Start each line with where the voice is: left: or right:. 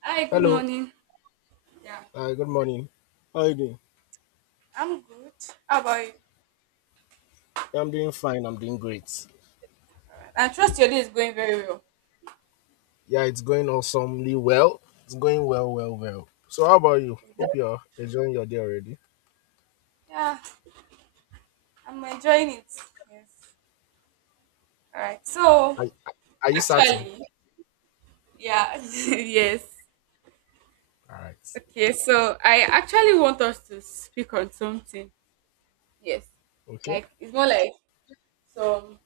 right: Hi, good
left: Hello.
right: morning. Yeah,
left: Good morning. How are you doing?
right: I'm good. How about you?
left: Yeah, I'm doing fine. I'm doing great.
right: I trust your day is going very well.
left: Yeah, it's going awesomely well. It's going well, well, well. So, how about you? Hope you're enjoying your day already.
right: Yeah, I'm enjoying it. Yes. All right. So
left: Are, are you certain?
right: actually, yeah, yes.
left: All right.
right: Okay. So I actually want us to speak on something. Yes.
left: Okay.
right: Like it's more like some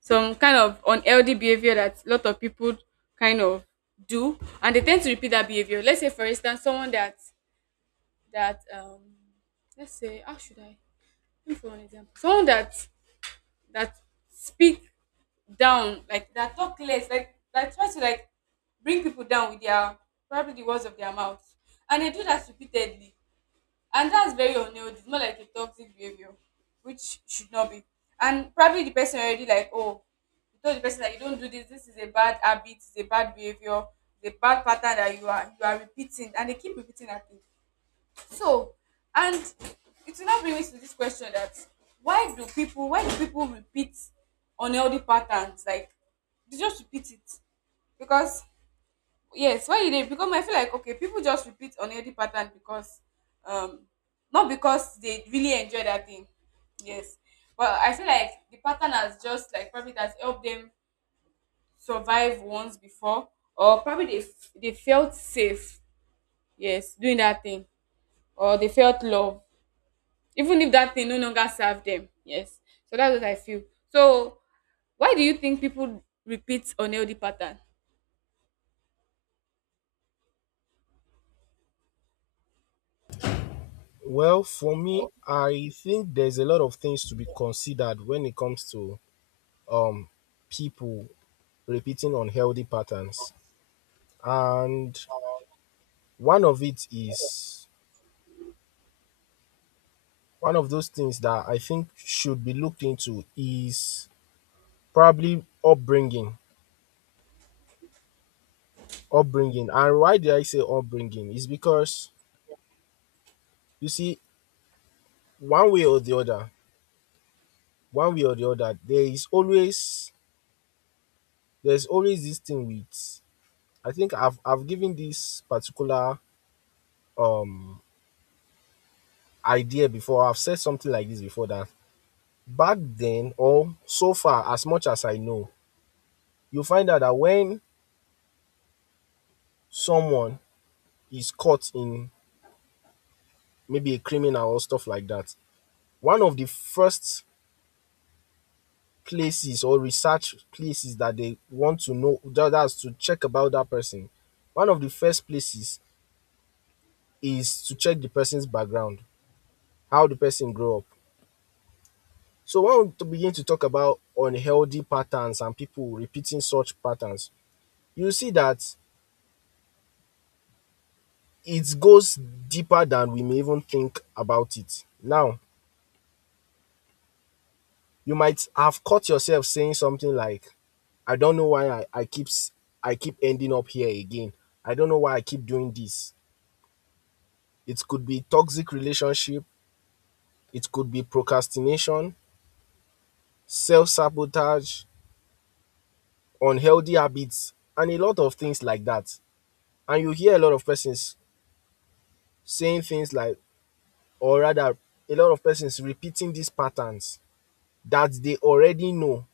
right: some kind of unhealthy behavior that a lot of people kind of do, and they tend to repeat that behavior. Let's say, for instance, someone that that um, let's say, how should I? Give me one example. Someone that that speak down, like that talk less, like that try to like bring people down with their probably the words of their mouth, and they do that repeatedly, and that's very unhealthy. It's more like a toxic behavior, which should not be. And probably the person already like, oh, you told the person that you don't do this. This is a bad habit. It's a bad behavior. It's a bad pattern that you are repeating, and they keep repeating that thing. So, and it will now bring me to this question: that why do people repeat unhealthy patterns? Like they just repeat it because yes, why did they? Because I feel like okay, people just repeat unhealthy pattern because um not because they really enjoy that thing. Yes, but I feel like the pattern has just like probably that's helped them survive once before, or probably they felt safe. Yes, doing that thing, or they felt love even if that thing no longer serve them, yes. So that's what I feel. So why do you think people repeat unhealthy pattern?
left: Well, for me, I think there's a lot of things to be considered when it comes to um people repeating unhealthy patterns. And one of it is one of those things that I think should be looked into is probably upbringing, upbringing. And why did I say upbringing? Is because you see, one way or the other, one way or the other, there is always there's always this thing with. I think I've given this particular um idea before. I've said something like this before that back then or so far as much as I know, you find out that when someone is caught in maybe a criminal or stuff like that, one of the first places or research places that they want to know that, that's to check about that person, one of the first places is to check the person's background, how the person grew up. So when we begin to talk about unhealthy patterns and people repeating such patterns, you see that it goes deeper than we may even think about it now. You might have caught yourself saying something like, I don't know why I keep, I keep ending up here again, I don't know why I keep doing this. It could be toxic relationship, it could be procrastination, self-sabotage, unhealthy habits, and a lot of things like that. And you hear a lot of persons saying things like, or rather, a lot of persons repeating these patterns that they already know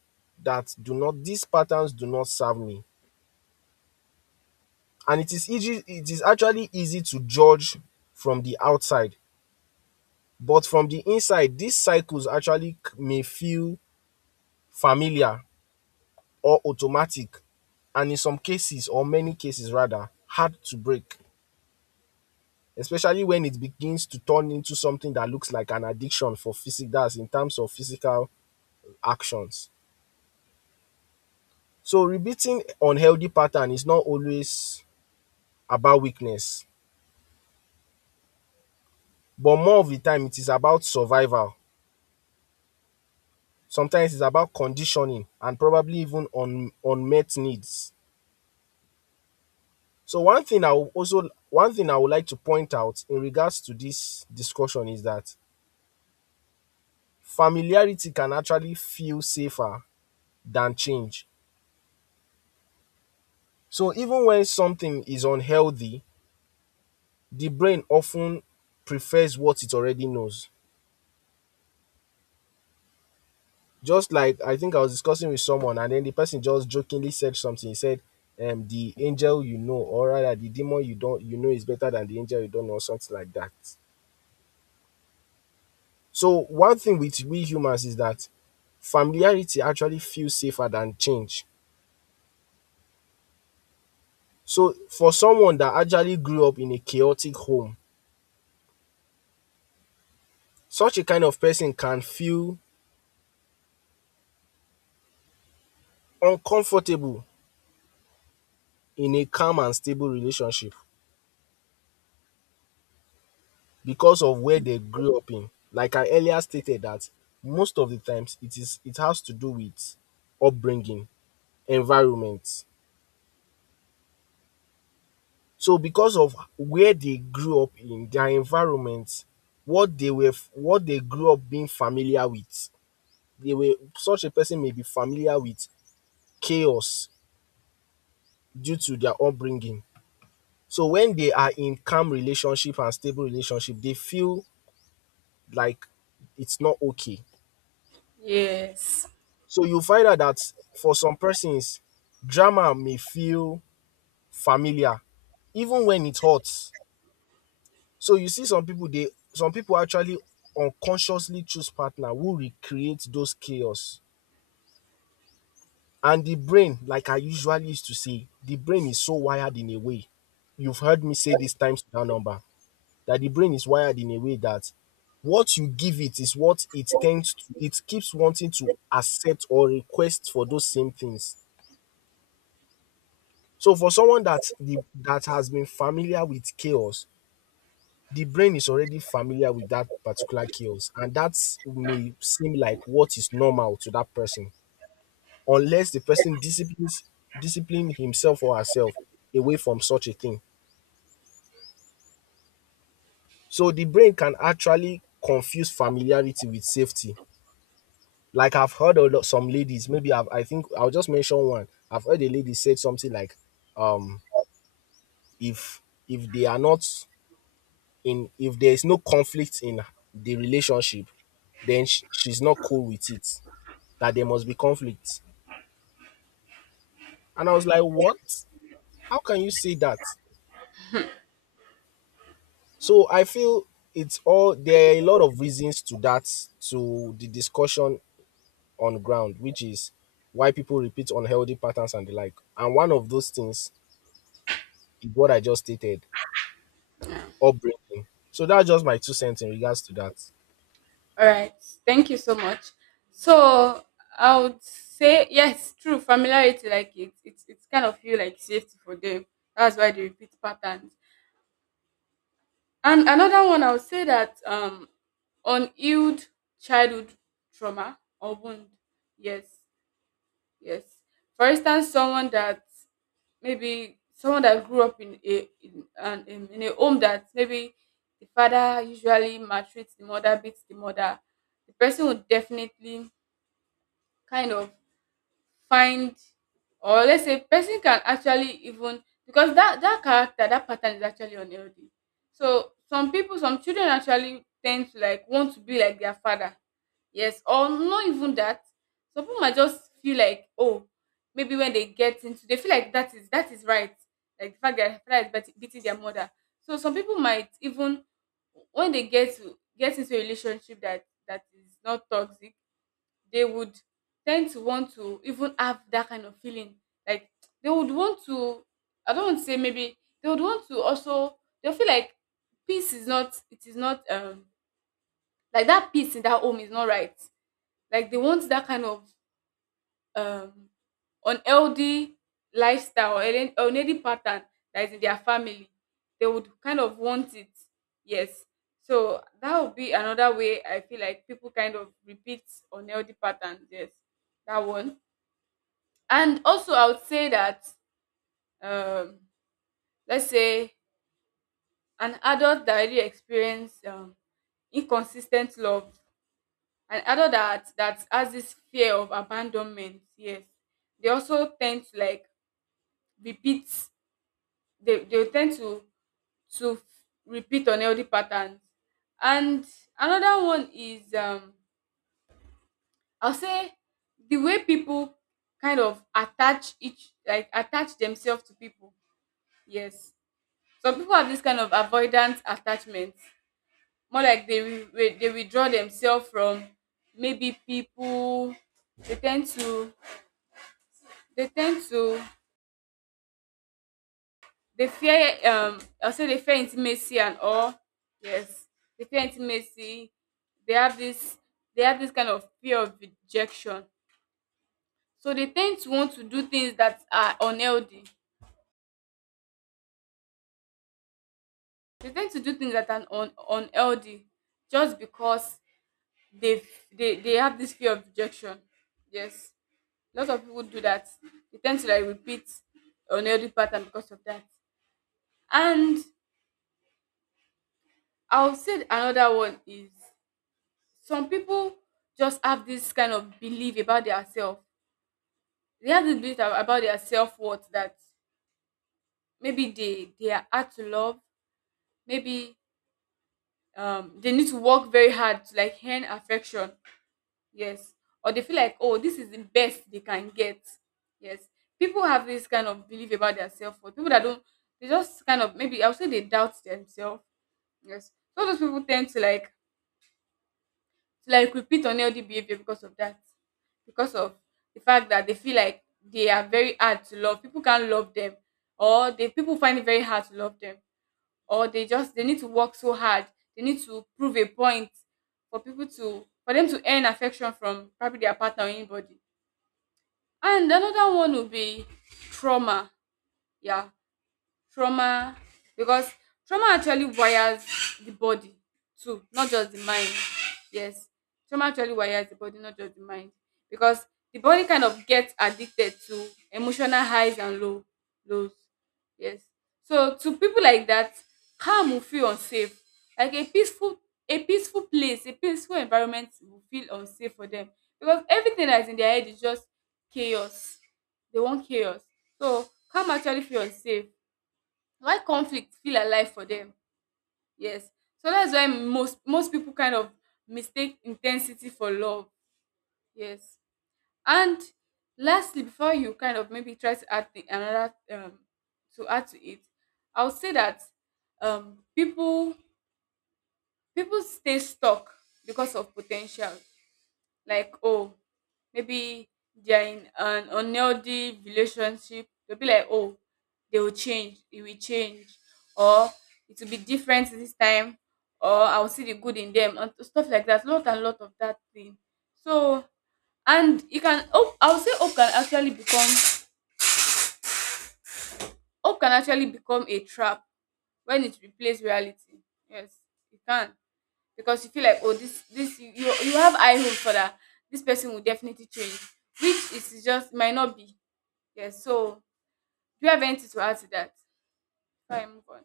left: that do not, these patterns do not serve me. And it is easy, it is actually easy to judge from the outside. But from the inside, these cycles actually may feel familiar or automatic and in some cases, or many cases rather, hard to break, especially when it begins to turn into something that looks like an addiction for physic, in terms of physical actions. So repeating unhealthy pattern is not always about weakness, but more of the time it is about survival. Sometimes it's about conditioning and probably even unmet needs. So one thing I would also one thing I would like to point out in regards to this discussion is that familiarity can actually feel safer than change. So even when something is unhealthy, the brain often prefers what it already knows. Just like I think I was discussing with someone, and then the person just jokingly said something. He said, "The angel you know, or rather, the demon you don't you know is better than the angel you don't know, or something like that." So one thing with we humans is that familiarity actually feels safer than change. So for someone that actually grew up in a chaotic home, such a kind of person can feel uncomfortable in a calm and stable relationship because of where they grew up in. Like I earlier stated that most of the times it is it has to do with upbringing, environment. So because of where they grew up in, their environment, what they were what they grew up being familiar with, they were such a person may be familiar with chaos due to their upbringing. So when they are in calm relationship and stable relationship, they feel like it's not okay.
right: Yes.
left: So you find out that for some persons, drama may feel familiar even when it hurts. So you see some people they some people actually unconsciously choose partner who recreate those chaos. And the brain, like I usually used to say, the brain is so wired in a way. You've heard me say this times that number that the brain is wired in a way that what you give it is what it tends to it keeps wanting to accept or request for those same things. So for someone that the that has been familiar with chaos, the brain is already familiar with that particular chaos, and that may seem like what is normal to that person, unless the person disciplines discipline himself or herself away from such a thing. So the brain can actually confuse familiarity with safety. Like I've heard a lot some ladies, maybe I've, I think I'll just mention one. I've heard a lady said something like, um, if if they are not in if there is no conflict in the relationship, then she's not cool with it. That there must be conflict. And I was like, what? How can you say that? So I feel it's all there are a lot of reasons to that, to the discussion on ground, which is why people repeat unhealthy patterns and the like. And one of those things is what I just stated, upbringing. So that's just my two cents in regards to that.
right: All right. Thank you so much. So I would say yes, true. Familiarity, like it's kind of feel like safety for them. That's why they repeat patterns. And another one, I would say that unhealed childhood trauma or wound. Yes. Yes. For instance, someone that maybe someone that grew up in a in an in a home that maybe the father usually maltreats the mother, beats the mother, the person would definitely kind of find, or let's say person can actually even, because that character, that pattern is actually unhealthy. So some people, some children, actually tend to like want to be like their father. Yes, or not even that, some people might just feel like, oh, maybe when they get into, they feel like that is right, like the fact that their father is beating their mother. So some people might even, when they get into a relationship that is not toxic, they would tend to want to even have that kind of feeling. Like they would want to, I don't want to say, maybe they would want to also. They feel like peace is not, it is not, like that peace in that home is not right. Like they want that kind of um unhealthy lifestyle or unhealthy pattern that is in their family. They would kind of want it. Yes. So that would be another way I feel like people kind of repeat unhealthy patterns. Yes, that one. And also, I would say that, um, let's say, an adult that really experience inconsistent love, an adult that has this fear of abandonment, yes, they also tend to like repeat. They will tend to to repeat unhealthy patterns. And another one is, I'll say, the way people kind of attach each like attach themselves to people. Yes, some people have this kind of avoidance attachment, more like they they withdraw themselves from maybe people. They tend to they tend to they fear, I'll say, they fear intimacy and all. Yes, they fear intimacy. They have this they have this kind of fear of rejection. So they tend to want to do things that are unhealthy. They tend to do things that are unhealthy just because they they have this fear of rejection. Yes. Lots of people do that. They tend to like repeat unhealthy pattern because of that. And I'll say another one is, some people just have this kind of belief about their self. They have this belief about their self-worth: that maybe they are hard to love, maybe, they need to work very hard to like earn affection. Yes. Or they feel like, oh, this is the best they can get. Yes. People have this kind of belief about their self worth. People that don't, they just kind of, maybe I would say, they doubt themselves. Yes. So those people tend to like repeat unhealthy behavior because of that. Because of the fact that they feel like they are very hard to love. People can't love them. Or they, people find it very hard to love them. Or they just, they need to work so hard. They need to prove a point for people to, for them to earn affection from probably their partner or anybody. And another one would be trauma. Yeah, trauma, because trauma actually wires the body too, not just the mind. Yes, trauma actually wires the body, not just the mind, because the body kind of gets addicted to emotional highs and lows. Yes, so to people like that, harm will feel unsafe. Like a peaceful place, a peaceful environment will feel unsafe for them, because everything that's in their head is just chaos. They want chaos. So calm actually feel unsafe, why conflict feel alive for them. Yes. So that's why most people kind of mistake intensity for love. Yes. And lastly, before you kind of maybe try to add another, to add to it, I would say that people, people stay stuck because of potential. Like, oh, maybe they're in an unhealthy relationship, they'll be like, oh, they will change, it will change, or it will be different this time, or I'll see the good in them and stuff like that, lot and lot of that thing. So, and you can hope, I will say hope can actually become, hope can actually become a trap when it replaces reality. Yes, it can. Because you feel like, oh, this, you have high hope for that, this person will definitely change, which is just might not be. Yes. So do you have anything to add to that before move on?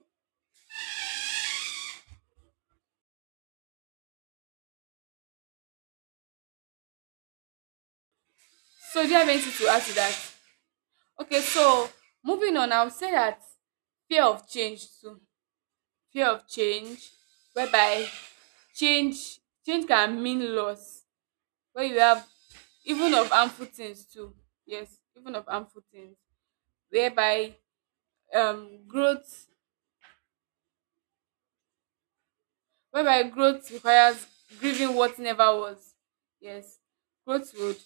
right: So do you have anything to add to that? Okay, so moving on, I would say that fear of change too, fear of change, whereby change, change can mean loss, where you have, even of harmful things too, yes, even of harmful things, whereby growth, whereby growth requires grieving what never was. Yes, growth would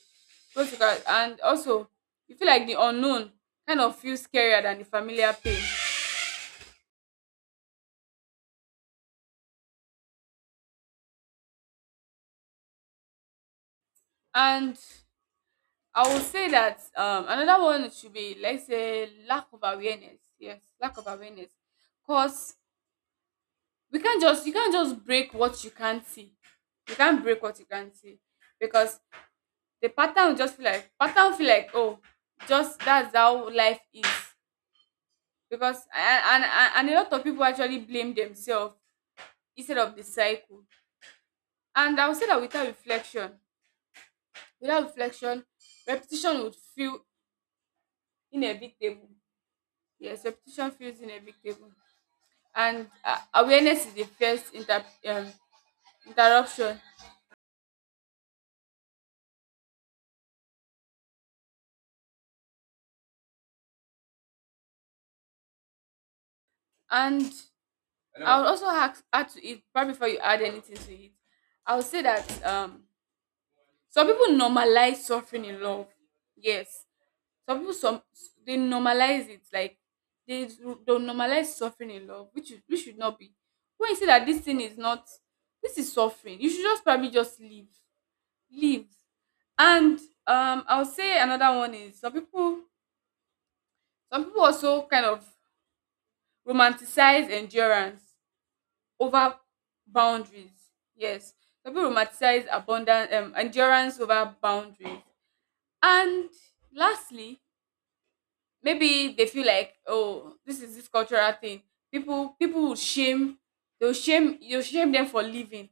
right: growth requires, and also you feel like the unknown kind of feels scarier than the familiar pain. And I would say that, another one should be, let's say, lack of awareness. Yes, lack of awareness. Cause we can't just you can't just break what you can't see. You can't break what you can't see. Because the pattern will just feel like, pattern will feel like, oh, just that's how life is. Because and a lot of people actually blame themselves instead of the cycle. And I would say that without reflection, without reflection, repetition would feel inevitable. Yes, repetition feels inevitable. And awareness is the first interruption. And I would also ask, add to it, probably before you add anything to it, I would say that some people normalize suffering in love. Yes, some people, some, they normalize it. Like they don't, normalize suffering in love, which is, which should not be. When you say that this thing is not, this is suffering, you should just probably just leave. Leave. And I'll say another one is, some people, some people also kind of romanticize endurance over boundaries. Yes, some people romanticize abundant endurance over boundaries. And lastly, maybe they feel like, oh, this is this cultural thing, people, people will shame, they'll shame, you'll shame them for leaving.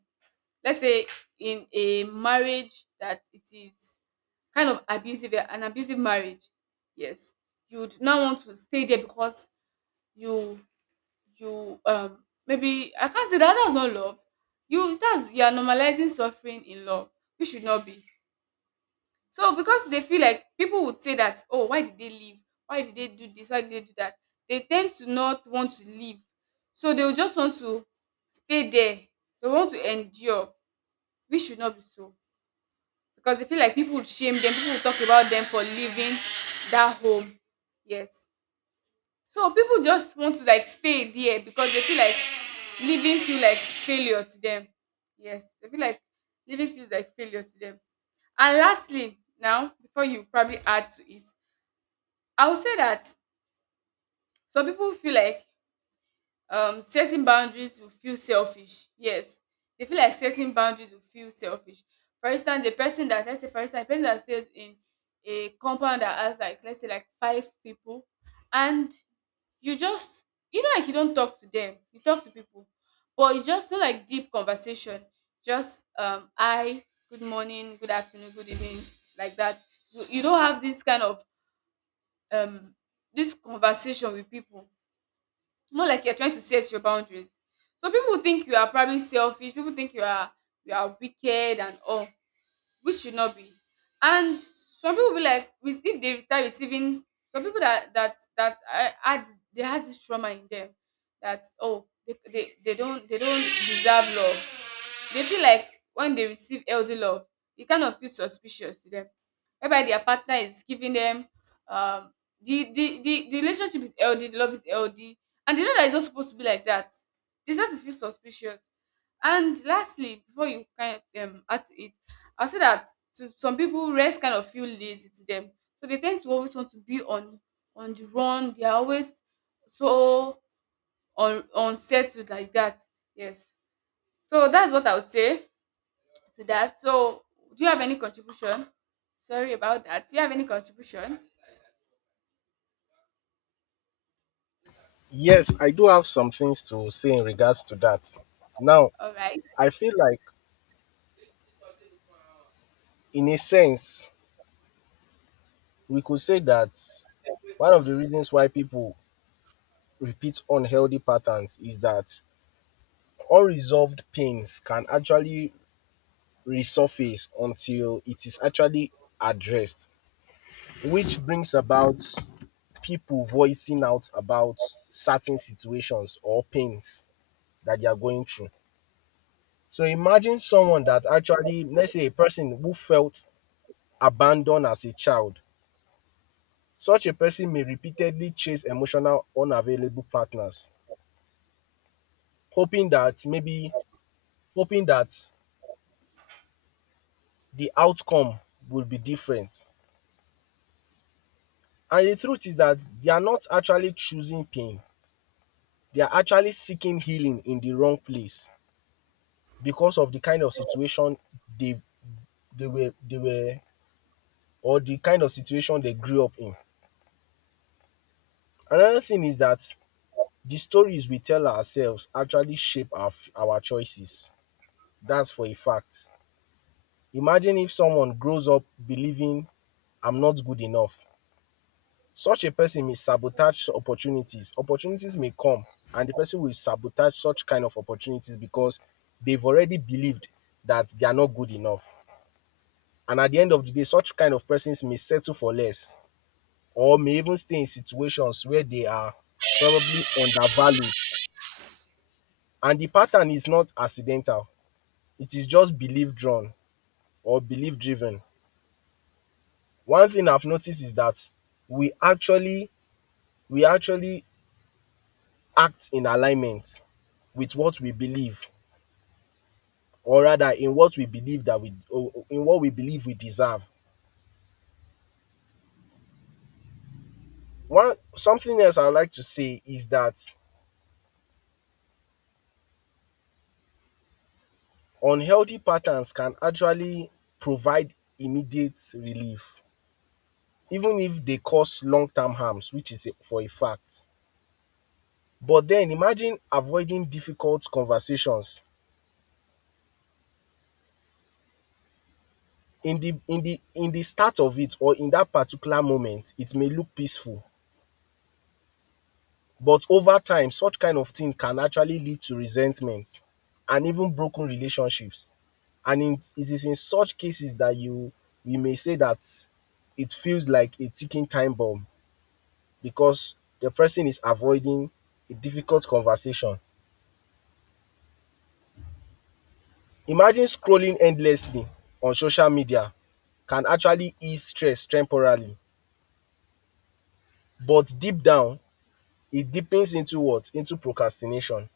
right: Let's say in a marriage that it is kind of abusive, an abusive marriage. Yes, you would not want to stay there because you you, maybe I can't say that that's not love. You That's, you are normalizing suffering in love, which should not be. So because they feel like people would say that, oh, why did they leave? Why did they do this? Why did they do that? They tend to not want to leave. So they will just want to stay there. They want to endure. We should not be so. Because they feel like people would shame them, people would talk about them for leaving that home. Yes. So people just want to like stay there because they feel like leaving feel like failure to them. Yes. They feel like leaving feels like failure to them. And lastly, now before you probably add to it, I would say that some people feel like setting boundaries will feel selfish. Yes, they feel like setting boundaries will feel selfish. For instance, a person that, let's say for instance, a person that stays in a compound that has, like let's say, like five people, and you just, you know, like you don't talk to them, you talk to people, but it's just not like deep conversation. Just I good morning, good afternoon, good evening, like that. You don't have this kind of um this conversation with people. More like you're trying to set your boundaries. So people think you are probably selfish. People think you are, you are wicked and all, which should not be. And some people be like, if they start receiving, some people that had, they had this trauma in them, that oh, they don't, they don't deserve love. They feel like when they receive elder love, it kind of feels suspicious to them, whereby their partner is giving them, um the the relationship is healthy, the love is healthy, and they know that it's not supposed to be like that. They start to feel suspicious. And lastly, before you kind of add to it, I'll say that to some people rest kind of feel lazy to them. So they tend to always want to be on the run. They are always so unsettled like that. Yes. So that's what I would say to that. So, do you have any contribution? Sorry about that. Do you have any contribution?
left: Yes, I do have some things to say in regards to that. Now,
right: All right.
left: I feel like, in a sense, we could say that one of the reasons why people repeat unhealthy patterns is that unresolved pains can actually resurface until it is actually addressed, which brings about people voicing out about certain situations or pains that they are going through. So imagine someone that actually, let's say a person who felt abandoned as a child. Such a person may repeatedly chase emotional unavailable partners, hoping that maybe hoping that the outcome will be different. And the truth is that they are not actually choosing pain. They are actually seeking healing in the wrong place because of the kind of situation they they were or the kind of situation they grew up in. Another thing is that the stories we tell ourselves actually shape our choices. That's for a fact. Imagine if someone grows up believing I'm not good enough. Such a person may sabotage opportunities. Opportunities may come and the person will sabotage such kind of opportunities because they've already believed that they are not good enough. And at the end of the day, such kind of persons may settle for less or may even stay in situations where they are probably undervalued. And the pattern is not accidental, it is just belief drawn or belief driven. One thing I've noticed is that we actually we actually act in alignment with what we believe or rather in what we believe that we in what we believe we deserve. One something else I would like to say is that unhealthy patterns can actually provide immediate relief even if they cause long-term harms, which is for a fact. But then imagine avoiding difficult conversations, in the in the in the start of it or in that particular moment it may look peaceful. But over time, such kind of thing can actually lead to resentment and even broken relationships. And in, it is in such cases that you we may say that it feels like a ticking time bomb because the person is avoiding a difficult conversation. Imagine scrolling endlessly on social media can actually ease stress temporarily, but deep down, it deepens into what? Into procrastination.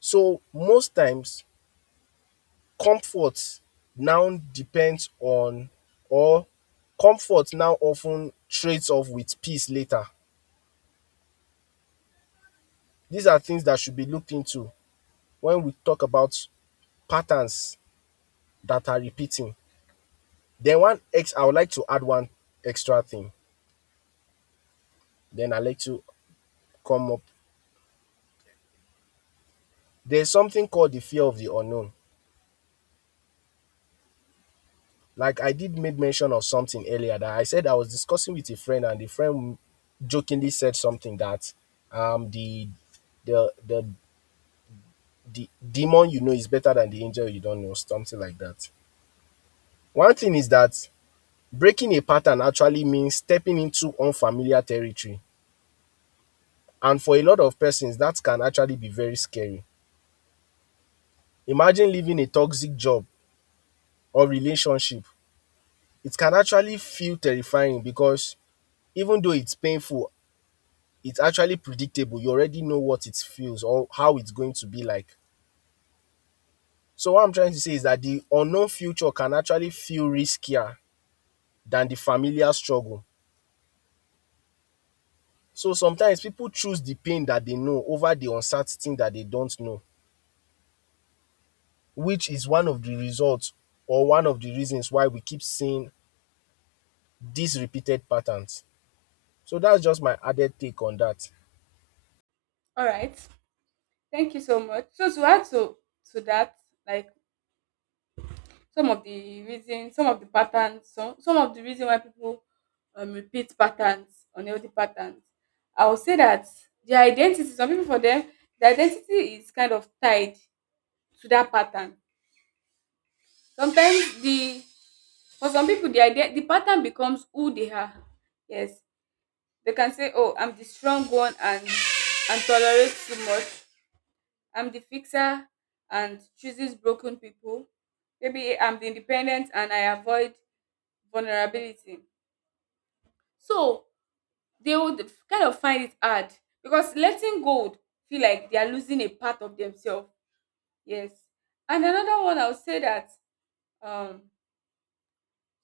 left: So most times, comfort now depends on or comfort now often trades off with peace later. These are things that should be looked into when we talk about patterns that are repeating. Then one ex I would like to add one extra thing, then I'll let you come up. There's something called the fear of the unknown. Like I did make mention of something earlier that I said I was discussing with a friend and the friend jokingly said something that um the the the the demon you know is better than the angel you don't know, something like that. One thing is that breaking a pattern actually means stepping into unfamiliar territory. And for a lot of persons, that can actually be very scary. Imagine leaving a toxic job or relationship. It can actually feel terrifying because even though it's painful, it's actually predictable. You already know what it feels or how it's going to be like. So, what I'm trying to say is that the unknown future can actually feel riskier than the familiar struggle. So sometimes people choose the pain that they know over the uncertain that they don't know, which is one of the results or one of the reasons why we keep seeing these repeated patterns. So that's just my added take on that.
right: All right. Thank you so much. So to add to that, like some of the reason, some of the patterns, some of the reason why people repeat patterns, unhealthy patterns. I would say that their identity, some people for them, the identity is kind of tied to that pattern. Sometimes the, for some people, the idea, the pattern becomes who they are. Yes. They can say, "Oh, I'm the strong one and tolerate too much. I'm the fixer and chooses broken people. Maybe I'm the independent and I avoid vulnerability." So they would kind of find it hard because letting go would feel like they are losing a part of themselves. Yes, and another one I'll say that um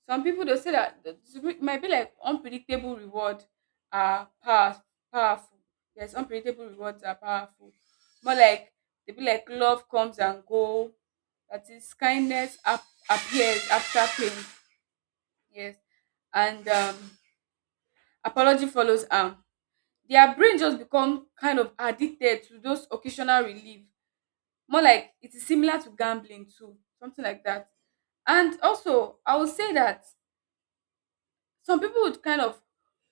right: some people they'll say that it might be like unpredictable reward are power, powerful. Yes, unpredictable rewards are powerful. More like they be like love comes and go. That is, kindness appears after pain. Yes, and apology follows. Their brain just become kind of addicted to those occasional relief. More like it is similar to gambling too, something like that. And also, I would say that some people would kind of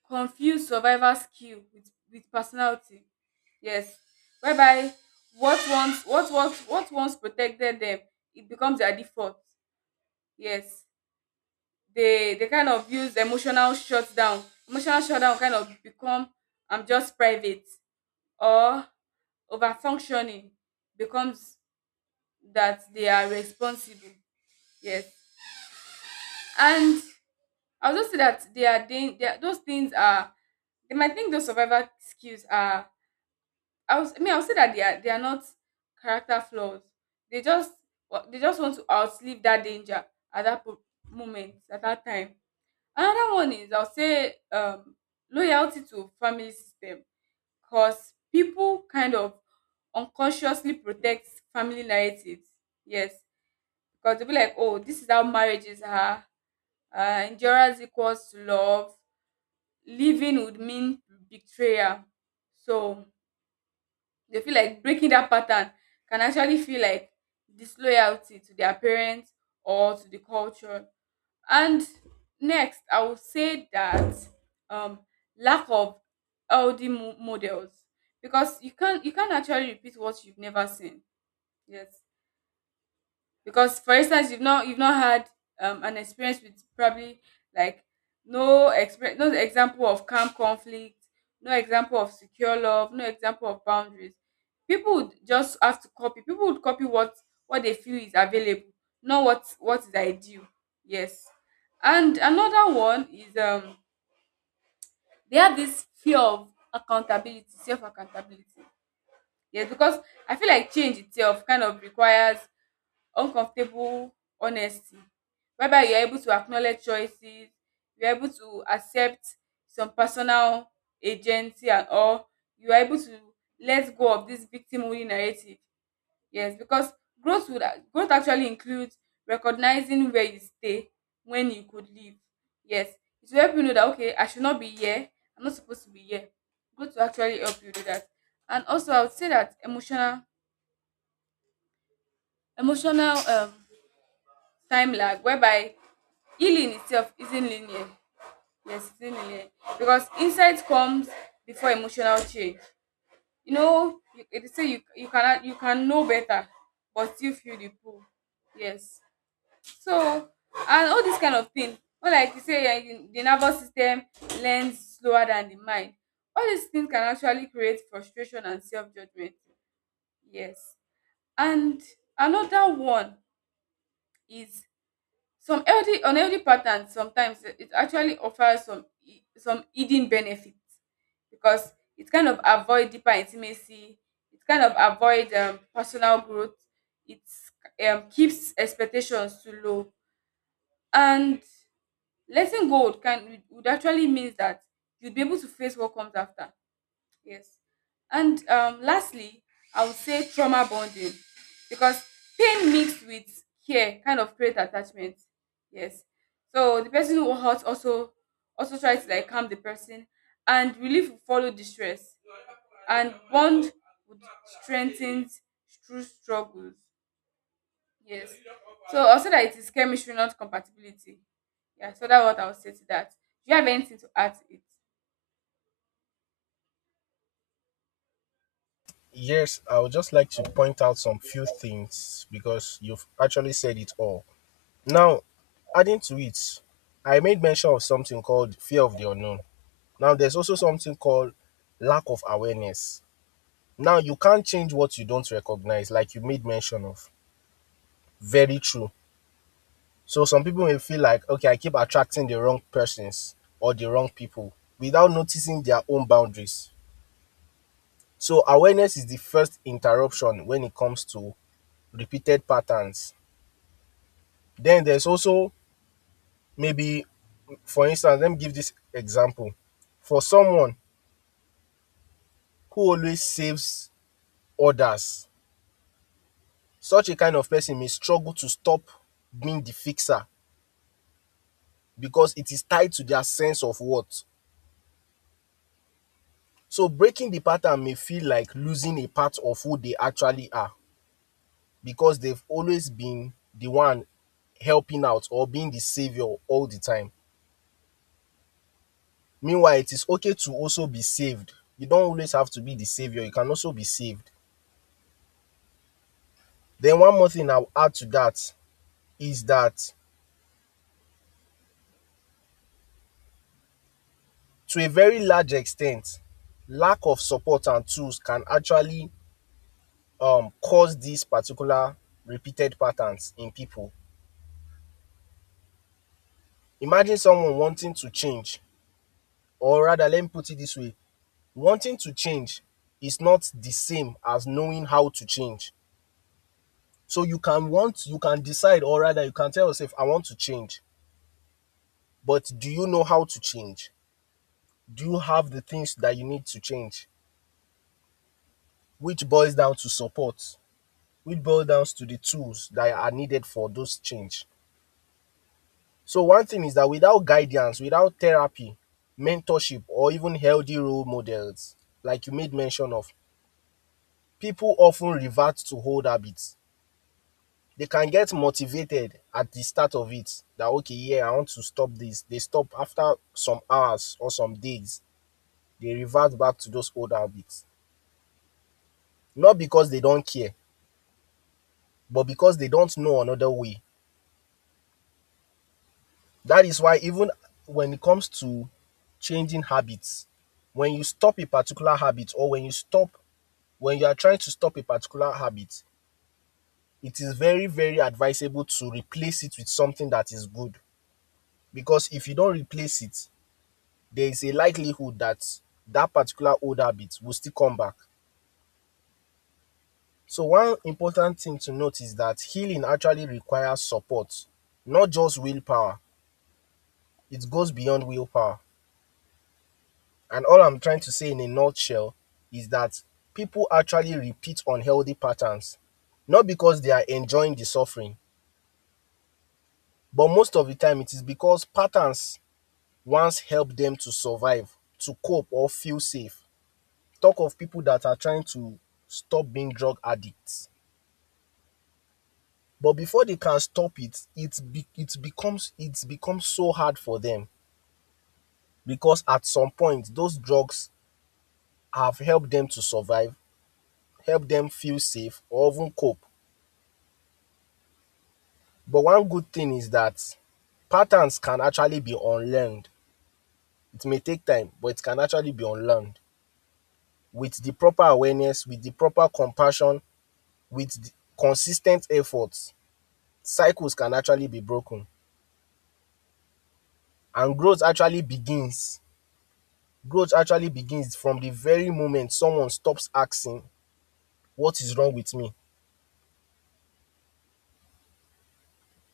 right: confuse survival skill with personality. Yes, whereby what once protected them, it becomes their default. Yes, they kind of use emotional shutdown. Emotional shutdown kind of become, I'm just private, or over functioning becomes that they are responsible. Yes. And I also say that they are, they are, those things are, they might think those survival skills are, I was I mean, I would say that they are not character flaws. They just they just want to outlive that danger at that moment, at that time. Another one is, I'll say, loyalty to family system, because people kind of unconsciously protect family narratives. Yes, because they'll be like, oh, this is how marriages are. Endurance equals to love. Living would mean betrayal. So they feel like breaking that pattern can actually feel like disloyalty to their parents or to the culture. And next, I will say that um, lack of LD models, because you can't actually repeat what you've never seen. Yes, because for instance, you've not had, an experience with probably like, no experience, no example of calm conflict, no example of secure love, no example of boundaries. People would just have to copy, people would copy what they feel is available, not what is ideal. Yes. And another one is, they have this fear of accountability, self accountability. Yes, because I feel like change itself kind of requires uncomfortable honesty, whereby you are able to acknowledge choices, you are able to accept some personal agency and all. You are able to let go of this victim only narrative. Yes, because growth would growth actually includes recognizing where you stay when you could leave. Yes, it will help you know that, okay, I should not be here. I'm not supposed to be here. Growth will actually help you do that. And also, I would say that emotional emotional time lag, whereby healing itself isn't linear. Yes, it isn't linear, because insight comes before emotional change. You know, they say you, you cannot you can know better but still feel the pull. Yes. So, and all this kind of thing, or like you say, the nervous system learns slower than the mind. All these things can actually create frustration and self-judgment. Yes. And another one is, some healthy, unhealthy patterns sometimes, it actually offers some some hidden benefits, because it kind of avoid deeper intimacy, it kind of avoid, personal growth, it, keeps expectations too low. And letting go would, can, would actually means that you'd be able to face what comes after. Yes. And lastly, I would say trauma bonding, because pain mixed with care kind of create attachment. Yes. So the person who hurt also, try to like calm the person, and relief will follow distress, and bond would strengthen through struggles. Yes. So also that it is chemistry, not compatibility. Yeah, so that's what I would say to that. Do you have anything to add to it?
left: Yes, I would just like to point out some few things because you've actually said it all. Now, adding to it, I made mention of something called fear of the unknown. Now, there's also something called lack of awareness. Now, you can't change what you don't recognize, like you made mention of. Very true. So some people may feel like, okay, I keep attracting the wrong persons or the wrong people without noticing their own boundaries. So awareness is the first interruption when it comes to repeated patterns. Then there's also maybe, for instance, let me give this example. For someone who always saves others, such a kind of person may struggle to stop being the fixer because it is tied to their sense of what. So breaking the pattern may feel like losing a part of who they actually are because they've always been the one helping out or being the savior all the time. Meanwhile, it is okay to also be saved. You don't always have to be the savior, you can also be saved. Then, one more thing I'll add to that is that, to a very large extent, lack of support and tools can actually cause these particular repeated patterns in people. Imagine someone wanting to change, or rather, let me put it this way: wanting to change is not the same as knowing how to change. So you can want, you can decide, or rather, you can tell yourself, I want to change. But do you know how to change? Do you have the things that you need to change? Which boils down to support, which boils down to the tools that are needed for those change. So one thing is that without guidance, without therapy, mentorship, or even healthy role models, like you made mention of, people often revert to old habits. They can get motivated at the start of it, that, okay, yeah, I want to stop this. They stop after some hours or some days, they revert back to those old habits, not because they don't care, but because they don't know another way. That is why, even when it comes to changing habits, when you stop a particular habit, or when you stop, when you are trying to stop a particular habit, it is very, very advisable to replace it with something that is good. Because if you don't replace it, there is a likelihood that that particular old habit will still come back. So one important thing to note is that healing actually requires support, not just willpower. It goes beyond willpower. And all I'm trying to say in a nutshell is that people actually repeat unhealthy patterns, not because they are enjoying the suffering, but most of the time it is because patterns once helped them to survive, to cope, or feel safe. Talk of people that are trying to stop being drug addicts. But before they can stop it, it becomes so hard for them, because at some point those drugs have helped them to survive, helped them feel safe or even cope. But one good thing is that patterns can actually be unlearned. It may take time, but it can actually be unlearned with the proper awareness, with the proper compassion, with the consistent efforts. Cycles can actually be broken and growth actually begins from the very moment someone stops asking, what is wrong with me?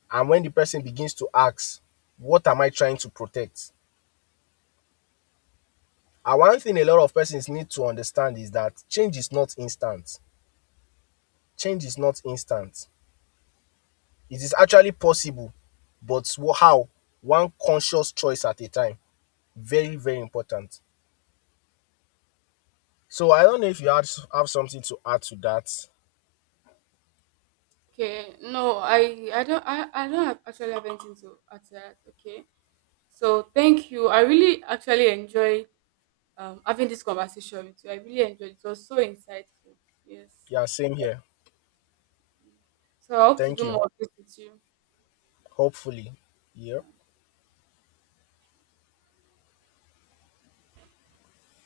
left: And when the person begins to ask, what am I trying to protect? And one thing a lot of persons need to understand is that change is not instant. Change is not instant. It is actually possible, but how? One conscious choice at a time. Very, very important. So I don't know if have something to add to that.
right: Okay, no, I don't have actually have anything to add to that. Okay, so thank you. I really actually enjoyed having this conversation with you. I really enjoyed it. It was so insightful. Yes.
left: Yeah, same here.
right: So I hope to
left: Thank
right: do
left: you.
right: more of this with you.
left: Hopefully. Yeah.